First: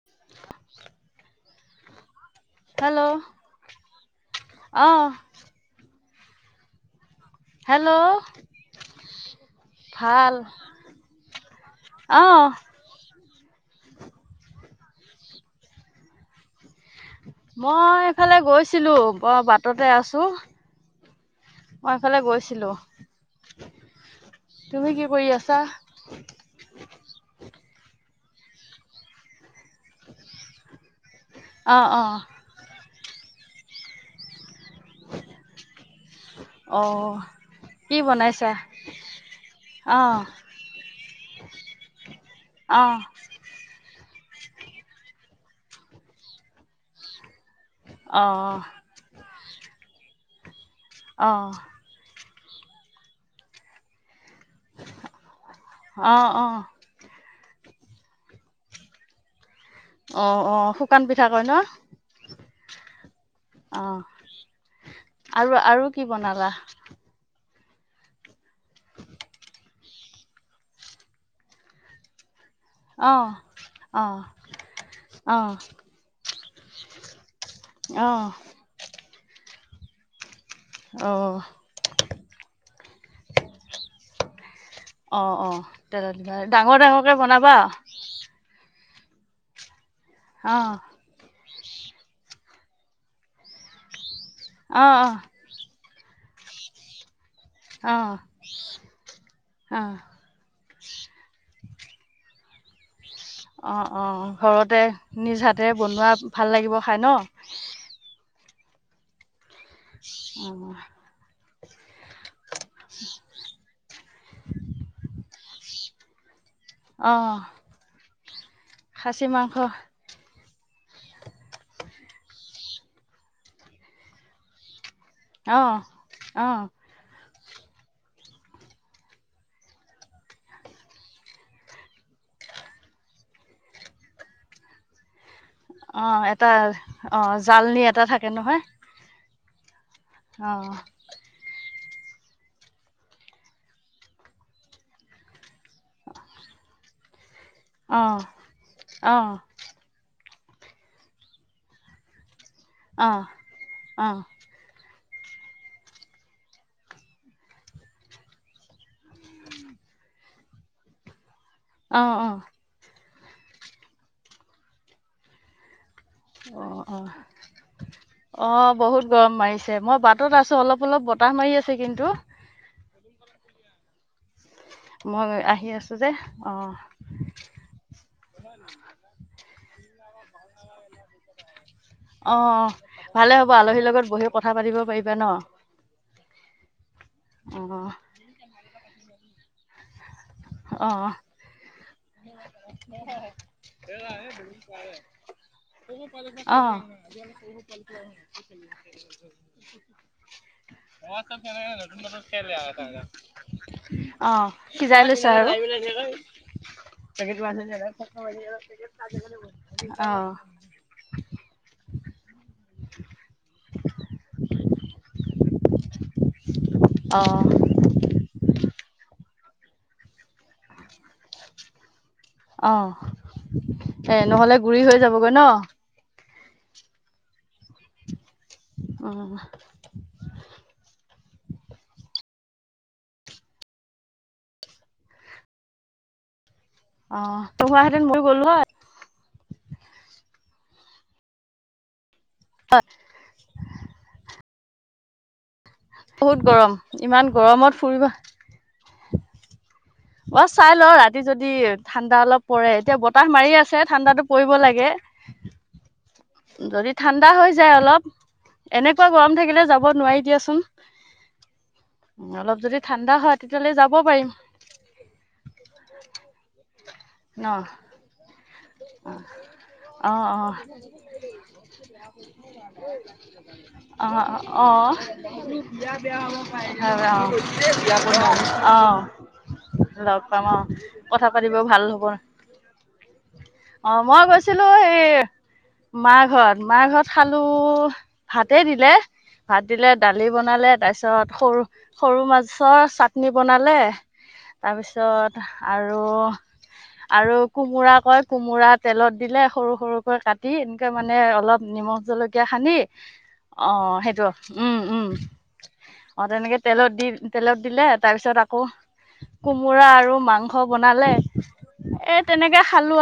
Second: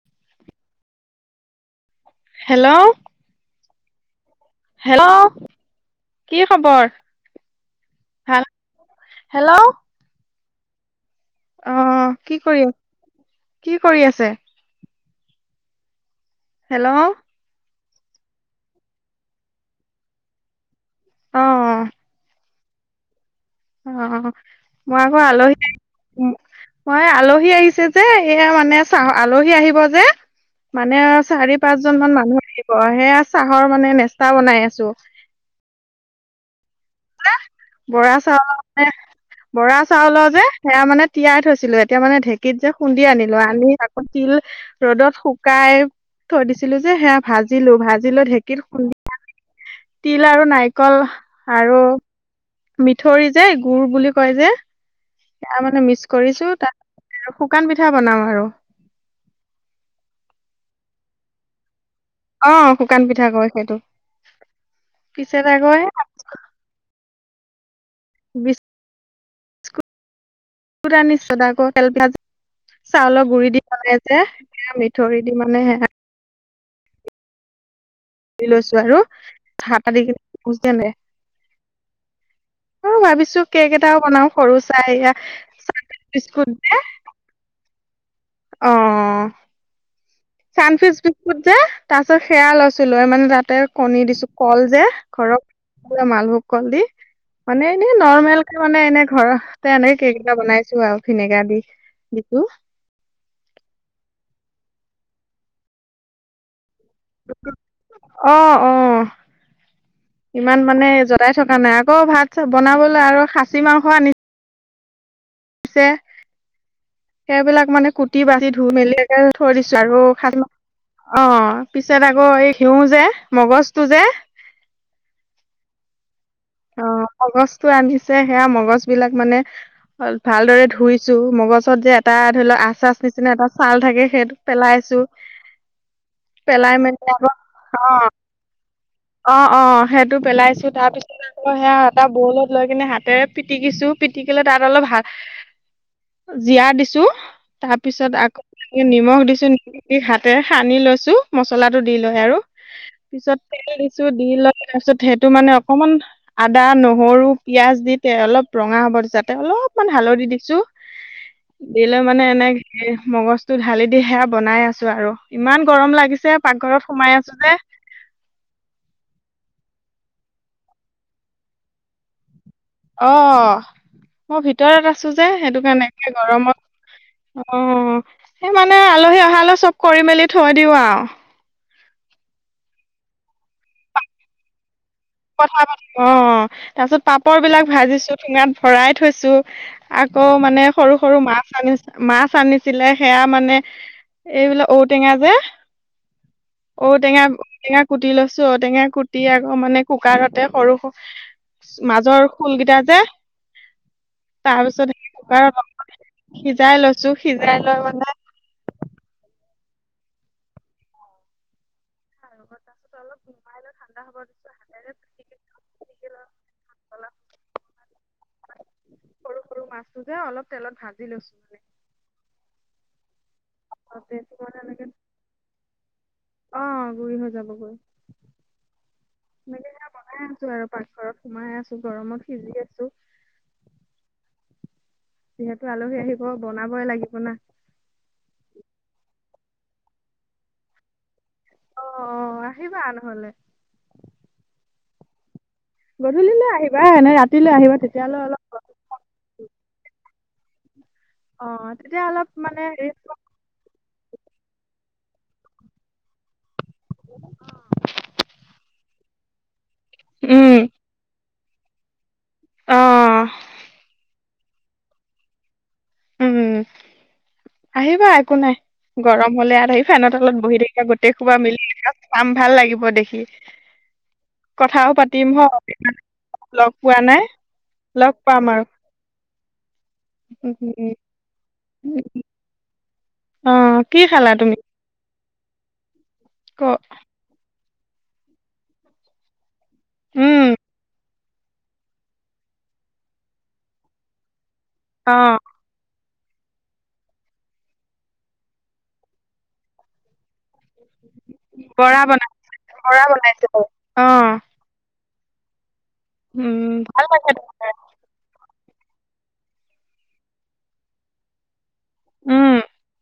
[unintelligible] Hello. অহ। Hello কি খবৰ? হেল্ল', ভাল হেল্ল' ভাল। অ কি অঁ কৰি আ, কি কৰি আছে? হেল্ল'। মই এইফালে গৈছিলোঁ। বৰ বাটতে আছোঁ। অ মই এইফালে গৈছিলো। অ, তুমি মই কি আকৌ কৰি আলহী আছা আহ মই আলহী আহিছে যে। সেইয়া মানে চাহ, আলহী আহিব। যে। মানে চাৰি অঁ পাঁচজন মান অঁ মানুহ আহিব। সেয়া চাহৰ মানে নেচা বনাই আছো। [unintelligible] [inaudible] কি বৰা বনাইছা চাউলৰ পৰা। বৰা অঁ চাউলৰ যে সেয়া মানে তিয়াই থৈছিলো। এতিয়া মানে ঢেঁকীত যে অঁ খুন্দি আনিলো। আনি তিল ৰ'দত শুকাই থৈ দিছিলো যে, সেয়া ভাজিলো, ভাজিলো অঁ ঢেঁকীত খুন্দি তিল আৰু নাৰিকল অঁ আৰু মিঠই যে, গুড় বুলি কয় যে? সেয়া মানে মিক্স অঁ কৰিছো অঁ তাৰ আৰু শুকান পিঠা বনাম আৰু। অ অ শুকান পিঠা কয় ন? অ শুকান পিঠা কয় সেইটো। অঁ পিছে আৰু তাই কয় আৰু কি বনালা বিচ অৰ্ডাৰ [unintelligible] অঁ চাউলৰ গুৰি দি পিনে অঁ যে, মিঠৰি দি অঁ মানে অঁ লৈছো আৰু হাত অহ। [inaudible] অ ভাবিছো কেক এটাও বনাও সৰু চাইয়া অঁ অঁ [unintelligible] তেলত বিস্কুট যে। ডাঙৰ ডাঙৰকৈ বনাবা অ। অঁ চানকিচ্‌ বিস্কুট যে তাৰপিছত সেয়া লৈছিলো এ মানে তাতে কণী দিছো। কল যে অঁ অঁ ঘৰৰ মালভোগ কল দি মানে এনেই অঁ নৰ্মেলকে মানে, এনে ঘৰহ্‌তে অঁ এনেই কেক্‌ এটা বনাই ছো আৰু ভিনেগা দি দিছো। অঁ, অঁ ঘৰতে, নিজ হাতেৰে বনোৱা ভাল লাগিব খাই ন'? অঁ, অঁ অ ইমান মানে যতাই থ' কা নাই আকৌ ভাত- চাত বনাবলে আৰু খাচী মাংস আনি ছে। অ সেইবিলাক মানে কুটি -বাচি ধুই -মেলি খাচী একেবাৰে থৈ মাংস দিছো আৰু খাচী মাং অঁ, পিছত আকৌ এই ঘিউ যে মগজটো যে অঁ, অঁ অ', মগজটো ৰান্ধিছে। সেয়া মগজ বিলাক মানে, ভালদৰে ধুইছো মগজত যে এটা ধৰি লওক আচ, আচ নিচিনা এটা চাল থাকে সেইটো পেলাইছোঁ। অঁ, এটা অঁ জালনী এটা থাকে নহয়। অঁ, অঁ সেইটো অ পেলাইছোঁ। তাৰপিছতে আকৌ অঁ সেয়া এটা বৌ লগত লৈ কিনে হাতেৰে পিটিকিছোঁ। পিটিকিলে তাত অলপ ভা জীয়া দিছোঁ। তাৰ অ পিছত আকৌ অ নিমখ দিছোঁ। নিমখ দি হাতে সানি লৈছো, মছলাটো দি লৈ আৰু। অঁ পিছত তেল দিছো, দি লৈ তাৰ পিছ্‌ ছত সেইটো মানে অকমান আদা, নহৰু, পিয়াজ দি তে অলপ ৰঙা হ'ব দিছে। যাতে অলপ মান হালধী দিছোঁ। অ অ দিলৈ মানে, এনেকে মগজটো ঢালি দি সেয়া বনাই আছো আৰু ইমান গৰম লাগ্‌ গিছে অ পাকঘৰত অ সোমাই আছো যে। অ বহুত গৰম মাৰিছে। মই বাটত আছো অলপ অলপ বতাহ মাৰি আছে কিন্তু। অঁ, মই ভিতৰত আছো যে মই সেইটো আহি কাৰণে আছো যে একে অ গৰমত অঁ সেই মানে, আলহী অহালৈ চব কৰি মেলি থৈ দিওঁ আও। অঁ, ভালে হ'ব, আলহীৰ লগত বহি কথা পাতিব পাৰি কথা পাতিম। অঁ, তাৰ পিছত পাপৰ অ বিলাক ভাজিছোঁ, ঠুঙাত ভৰাই থৈছোঁ আকৌ মানে, অ সৰু সৰু মাছ আনি, মাছ আনিছিলে। সেয়া মানে এইবিলাক ঔটেঙা [inaudible] অঁ। ঔটেঙা ঔটেঙা [inaudible] কুক্কাৰতে সৰু সু মাজৰ খোলকেইটা যে অঁ, তাৰ পিছত সিজাই সেই লৈছোঁ। আৰু কুকাৰত সিজাই লৈছো সিজাই লৈ মানে [unintelligible] অঁ [unintelligible] তাৰপিছত তলত নমাইলৈ ঠাণ্ডা হ'ব দিছোঁ। হাতেৰে পিতিকি অঁ [unintelligible] সৰু সৰু মাছটো যে অলপ তেলত ভাজি লৈছোঁ মানে। অঁ, তাতে এ নহ'লে গুৰি হৈ যাবগৈ ন'? অঁ, গুৰি হৈ যাবগৈ। অঁহ্‌ সোমাই আছোঁ আৰু পাকঘৰত সোমাই আছোঁ, গৰমত সিজি আছোঁ। যিহেতু আলহী আহিব। বনাবই লাগিব না অঁ, তই কোৱাহেঁতেন মইও গ'লো হ'য়? অঁ, আহিবা নহলে? বহুত গধূলিলৈ গৰম, আহিবা নে, ইমান ৰাতিলৈ গৰমত আহিবা? ফুৰিব তেতিয়ালৈ অলপ গৰমটো কম হ'ব। অঁহ্‌ চাই লওঁ ৰা ৰাতি যদি তেতিয়া ঠাণ্ডা অলপ মানে পৰে। এতিয়া ৰেষ্ট পাম। বতাহ মাৰি আছে ঠাণ্ডাটো পৰিব লাগে। যদি ঠাণ্ডা হৈ যায় অলপ। এনেকুৱা গৰম থাকিলে যাব ক'ব নোৱাৰি উম দিয়াচোন- উ অলপ যদি অ ঠাণ্ডা হয় তেতিয়াহ'লে যাব পাৰিম- উম ন? আহিবা একো নাই- গৰম হলে ইয়াত আহিবা অ', ফেনৰ তলত বহি অ', থাকিবা গোটেই সোবা মিলি চাম ভাল লাগিব দেখি- অ অ কথাও পাতিম হয় বিয়া বিয়া হব প লগ পোৱা নাই বিয়া অ- লগ পাম আৰু [unintelligible] অ লগ উম পাম- উম কথা পাতিব ভাল হব অ অ কি মই খালা তুমি গৈছিলোঁ এই- মা ক ঘৰত মা ঘৰত খালোঁ ভাতে দিলে- ভাত দিলে দালি উম বনালে তাৰ পিছত - পিছত সৰু সৰু মাছৰ চাটনি বনালে- অ তাৰপিছত আৰু আৰু কোমোৰাক- কয় কোমোৰা তেলত দিলে সৰু সৰুকৈ কাটি দি এনেকে মানে অলপ নিমখ বৰা বনাই জলকীয়া সানি বৰা বনাইছে অ সেইটো উম উম অ তেনেকে উম তেলত ভাল দি পাইছে তেলত দিলে তাৰ পিছত আকৌ- কোমোৰা আৰু মাংস বনালে এ উম তেনেকে- খালো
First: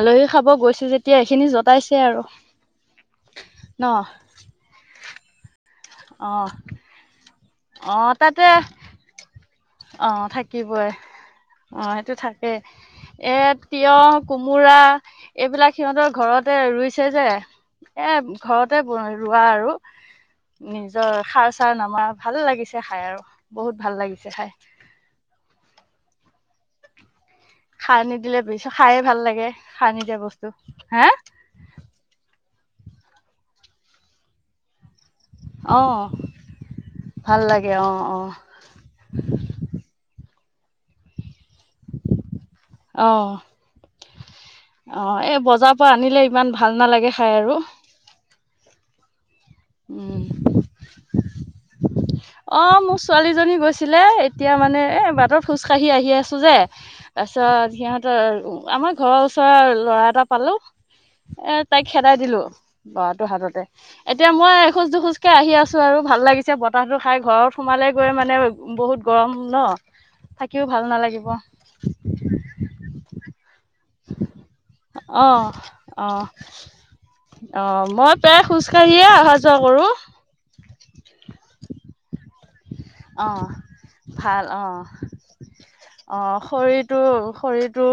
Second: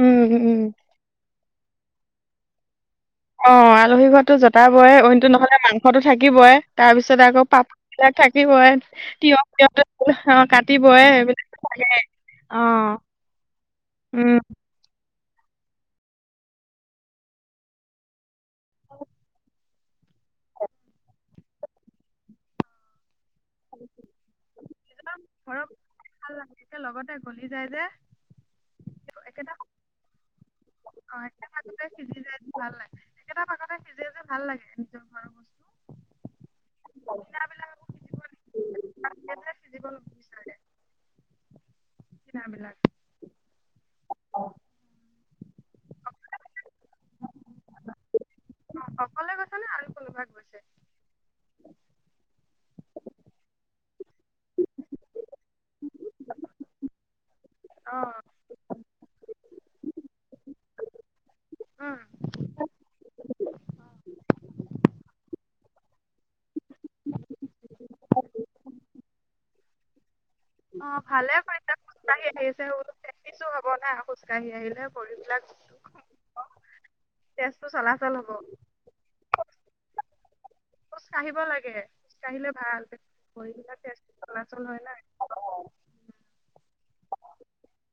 উম খাব উম গৈছোঁ যেতিয়া এইখিনি জতাইছে আৰু- অ ন আলহী ঘৰতো জতাবই অইনতটো নহ'লে মাংস- তো অঁ থাকিবই তাৰ পিছত আকৌ পাত অঁ বিলাক তাতে থাকিবই তিয়হ তি অঁ অ কাট- থাকিবই বয় অঁ বিলাকে সেইটো থাকেই অ- এ তিয়হ, উম কোমোৰা- এইবিলাক সিহঁতৰ ঘৰতে ৰুইছে যে এ ঘৰতে ৰোৱা আৰু- নিজৰ সাৰ চাৰ নামা ভাল লাগিছে খাই আৰু বহুত ভাল লাগিছে খাই- ঘৰক ভাল লাগে লগতে- গলি যায় যে খাৰ নিদিলে বছো খায়ে ভাল লাগে একেটা খাৰ নিদিয়া বস্তু হা- অ একে ভাগতে সিজি যায় যে ভাল লাগে একেটা পাকতে সিজে যে ভাল লাগে নিজ- আহ ভাল কিনা বিলাক লাগে আহ আকৌ আহ াম [unintelligible] অ এই বজাৰৰ পৰা আনিলে ইমান ভাল নালাগে খাই আৰু- অ অকলে গৈছে - উ অ মোৰ ছোৱালীজনী গৈছে- ছিলে এতিয়া মানে এ বাটত খোজকাঢ়ি আহি আছোঁ যে- তাৰপিছত অ সিহঁতৰ আমাৰ ঘৰৰ ওচৰৰ ল'ৰা এটা পালোঁ - এ তাইক উম খেদাই দিলো ল'ৰাটো হাততে- এতিয়া মই এখোজ দুখোজকে আহি আছোঁ আৰু ভাল লাগিছে- পছে বতাহতটো খাই ঘৰত সোমালে গৈ মানে বহুত গৰম ন- থাকিও ভাল অ নালাগিব ভালে কৰিছে খোজকাঢ়ি আহি আছে - ব নাই খোজ কঢ়ি আহিলে অ পৰিবিলাক- অ অ মই প্ৰায় খোজ কাঢ়িয়েই অহা যোৱা কৰোঁ- খোজ কঢ়িব লাগে খোজ কঢ়িলে ভাল অ ভৰি বিলাক তেজ ভাল চলাচল অ হয় না- অ শৰীৰটো শৰীৰটো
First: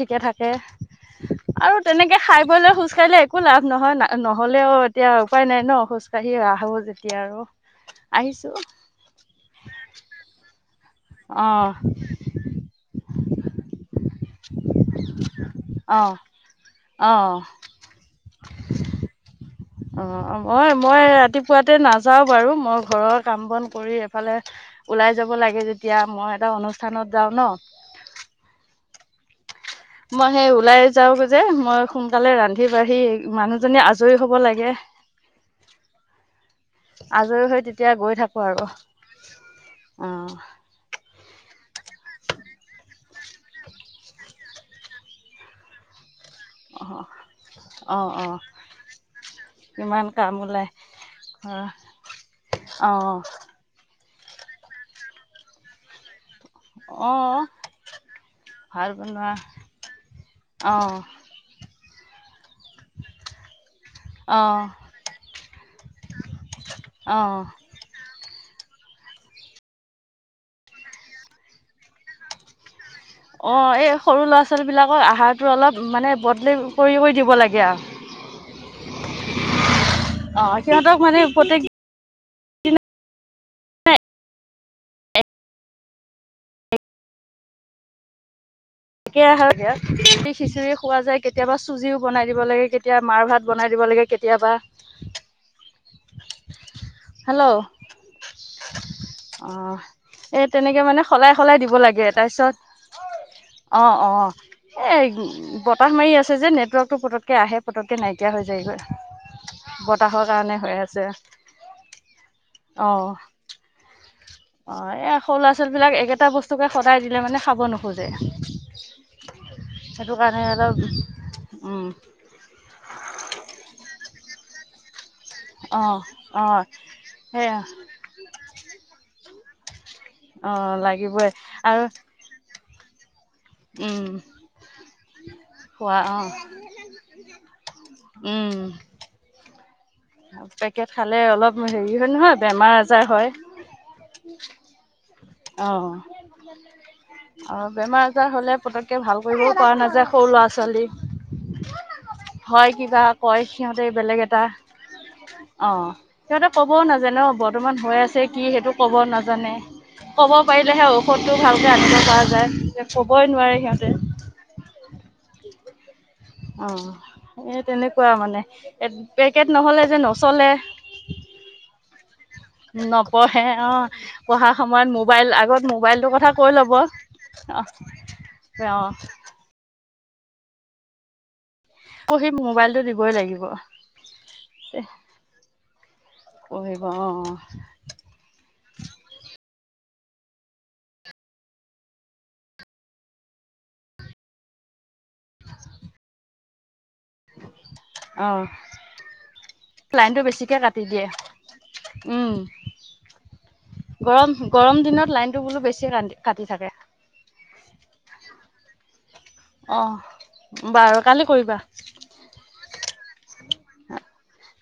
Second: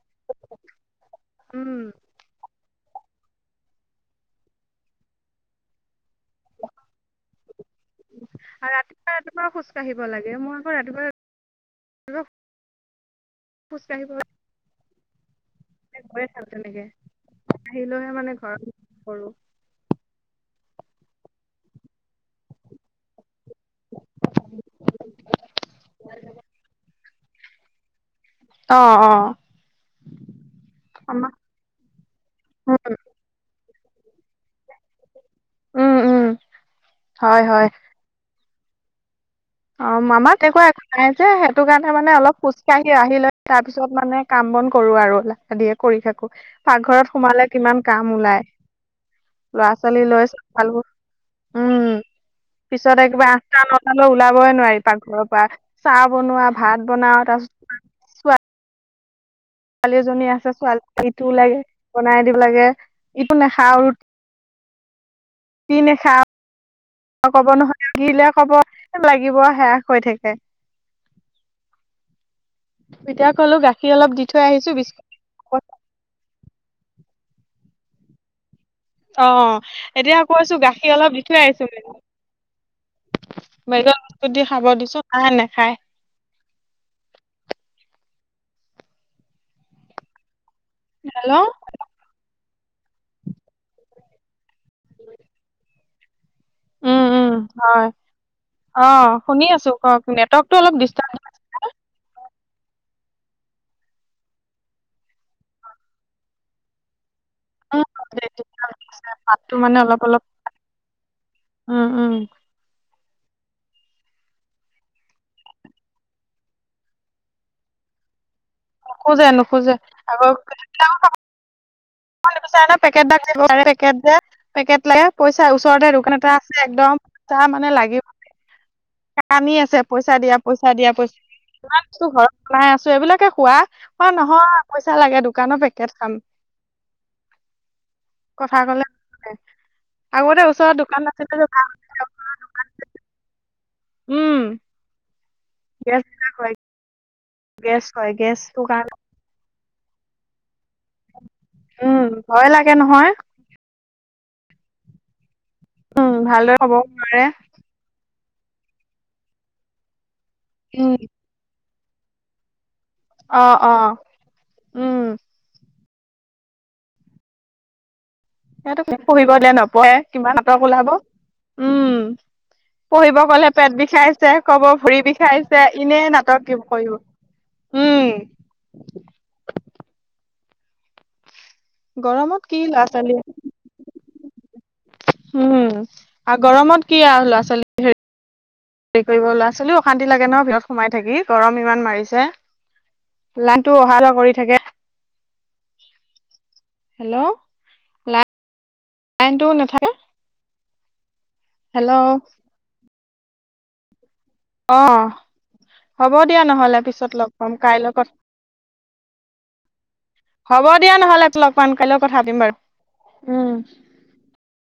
ঠিকে থাকে- উম আৰু তেনেকে খাই বলে খোজ কঢ়িলে একো লাভ নহয় না নহলেও এতিয়া উপায় নাই ন খোজ - খোজ কাঢ়িয়েই আহোঁ যেতিয়া আৰু আহিছোঁ - আৰু ৰাতিপুৱা ৰাতিপুৱা খোজ কঢ়িব লাগে মই- আকৌ ৰাতিপুৱা আহ- অ খোজকাঢ়িব- ঘয় চাাম তেনেকে অ আহিলেহে মানে ঘৰত কৰো- অ মই মই ৰাতিপুৱাতে নাযাও বাৰু মই ঘৰত- কাম বন কৰি এইফালে ওলাই যাব লাগে যেতিয়া মই এটা অনুষ্ঠানত- যাওঁ ন- অ অ- মই সেই ওলাই যাও যে মই সোনকালে ৰান্ধি বাঢ়ি মানুহ জনী আজৰি হ'ব লাগে। উম উম হয় আজৰি হৈ হয় তেতিয়া গৈ থাকো আৰু অ মামা এককুৱা নাই। যে সেইটো কাৰণে মানে অলপ খোজ কঢ়ি আহিলৈ তাৰপিছত মানে কাম বন কৰো আৰুলিয়ে কৰি থাকো। অ পাকঘৰত সোমালে কিমান অ কাম অ ওলাই। লৰা ছোৱালী কিমান লৈ কাম চা ওলাই ভালবোৰ উম অ পিছত একবাৰে আঠটা নটা। ওলাবই নোৱাৰি পাকঘৰৰ পৰা চাহ বনোৱা ভাত বনাও তাৰ পিছত ভাৰ বনোৱা ছোৱালী এজনী আছে অঁ ছোৱালী ইটো লাগে বনাই দিব লাগে ইটো নাখাও ৰুটি অঁ নখা অঁ ক'ব নহয়িলাক হব লাগিব হোস হৈ থাকে এতিয়া ক'লো অ গাখীৰ এই অলপ দি সৰু ল'ৰা থৈ ছোৱালী আহিছো বিলাকৰ বিস্কুট আহাৰতো অলপ মানে বদল কৰি কৰি দিব লাগে আৰু অ এতিয়া অঁ কৈছো গাখীৰ সিহঁতক অলপ মানে দি থৈ প্ৰত্যেক আহিছো বুলি। বেগৰ বস্তু দি খাব দিছো নাহে নেখায়। [inaudible] তে যদি খিচিৰি খোৱা যায় হেল্ল' কেতিয়াবা চুজিও বনাই দিব লাগে। কেতি মাৰ ভাত বনাই দিব লাগে কেতিয়াবা। উম উম হয়। অ শুনি অ আছো কওক এ নেটৱৰ্কটো অলপ তেনেকে মানে ডিষ্টাৰ্ব সলাই সলাই দিব লাগে তাৰপিছত অ অ এই বতাহ মাৰি আছে যে নেটৱৰ্কটো। কৈ আহে পতককৈ নাইকিয়া হৈ যায়গৈ মাতটো মানে অলপ অলপ বতাহৰ কাৰণে হৈ আছে। উম উম অ [inaudible] অ এই সৰু ল'ৰা ছোৱালী বিলাক একেটা বস্তুকে সদাই দিলে মানে খাব নোখোজে। নোখোজে নোখোজে সেইটো আকৌ। কাৰণে অলপ উম [unintelligible] পেকেটে যে পেকেট লাগে। পইচা অ ওচৰতে দোকান এটা অ আছে একদমটা সেয়া মানে লাগিব লাগে। আানি আছে পইচা দিয়া অ পইচা দিয়া পইচা লাগিবই ইমান আৰু বস্তু ঘৰত লাই আছো এইবিলাকে। খোৱা অ উম নহয় পইচা লাগে দোকানৰ পেকেট খোৱা খাম অ উম কথা ক'লে আগতে ওচৰত পেকেট দোকান খালে নাছিলে যে অলপ ভাল হেৰি আছিলে হয় নহয় বেমাৰ আজাৰ হয় উম আহ গেছ বিলাক হয় আৰু গেছ বেমাৰ হয় আজাৰ হলে গেছটো কাৰণে পতককে ভাল কৰিবও পৰা নাযায় সৰু ল'ৰা ছোৱালী লি উম ভয় হয় লাগে কিবা নহয় কয় সিহঁতে বেলেগ এটা অঁ উম সিহঁতে ভালদৰে হ'ব ক'বও নাজানে নোৱাৰে অ বৰ্তমান হৈ আছে কি সেইটো ক'ব নাজানে ক'ব পাৰিলেহে উম ঔষধটো ভালকৈ আনিব পৰা যায় ক'বই অ নোৱাৰে অ সিহঁতে উম অ এ তেনেক কোৱা মানে সিহঁতক পঢ়িব পেকেট দিলে নহলে নপঢ়ে যে কিমান নচলে নাটক ওলাব উম পঢ়িব নপঢ়ে গলে পেট অ বিষাইছে পঢ়া কব সময়ত ভৰি মোবাইল বিষাইছে আগত এনে মোবাইলটোৰ কথা নাটক কৈ কি ল'ব কৰিব আহ উম আহ [unintelligible] [inaudible] অ সি গৰমত কি মোবাইলতটো ল'ৰা দিবই ছোৱালী লাগিব উম আৰু পঢ়িব গৰমত কি অ আৰু ল'ৰা ছোৱালী হে হেৰি কৰিব ল'ৰা ছোৱালীও শান্তি লাগে ন ভিতৰত সোমাই থাকি গৰম ইমান মাৰিছে লান টো অহা যোৱা কৰি থাকে [unintelligible] [inaudible] হেল্ল' আহ কাৰেণ্টটো নাথাকে লাইনটো বেছিকে কাটি দিয়ে, হেল্ল' উম। গৰম গৰম অ দিনত লাইনটো বোলো বেছি হ'ব কাটি দিয়া কাটি থাকে নহ'লে পিছত লগ পাম কাইলৈ ক- অ হ'ব দিয়া বাৰু নহলে কালি লগ কৰিবা পাম কাইলৈও কথা পাতিম বাৰু। উম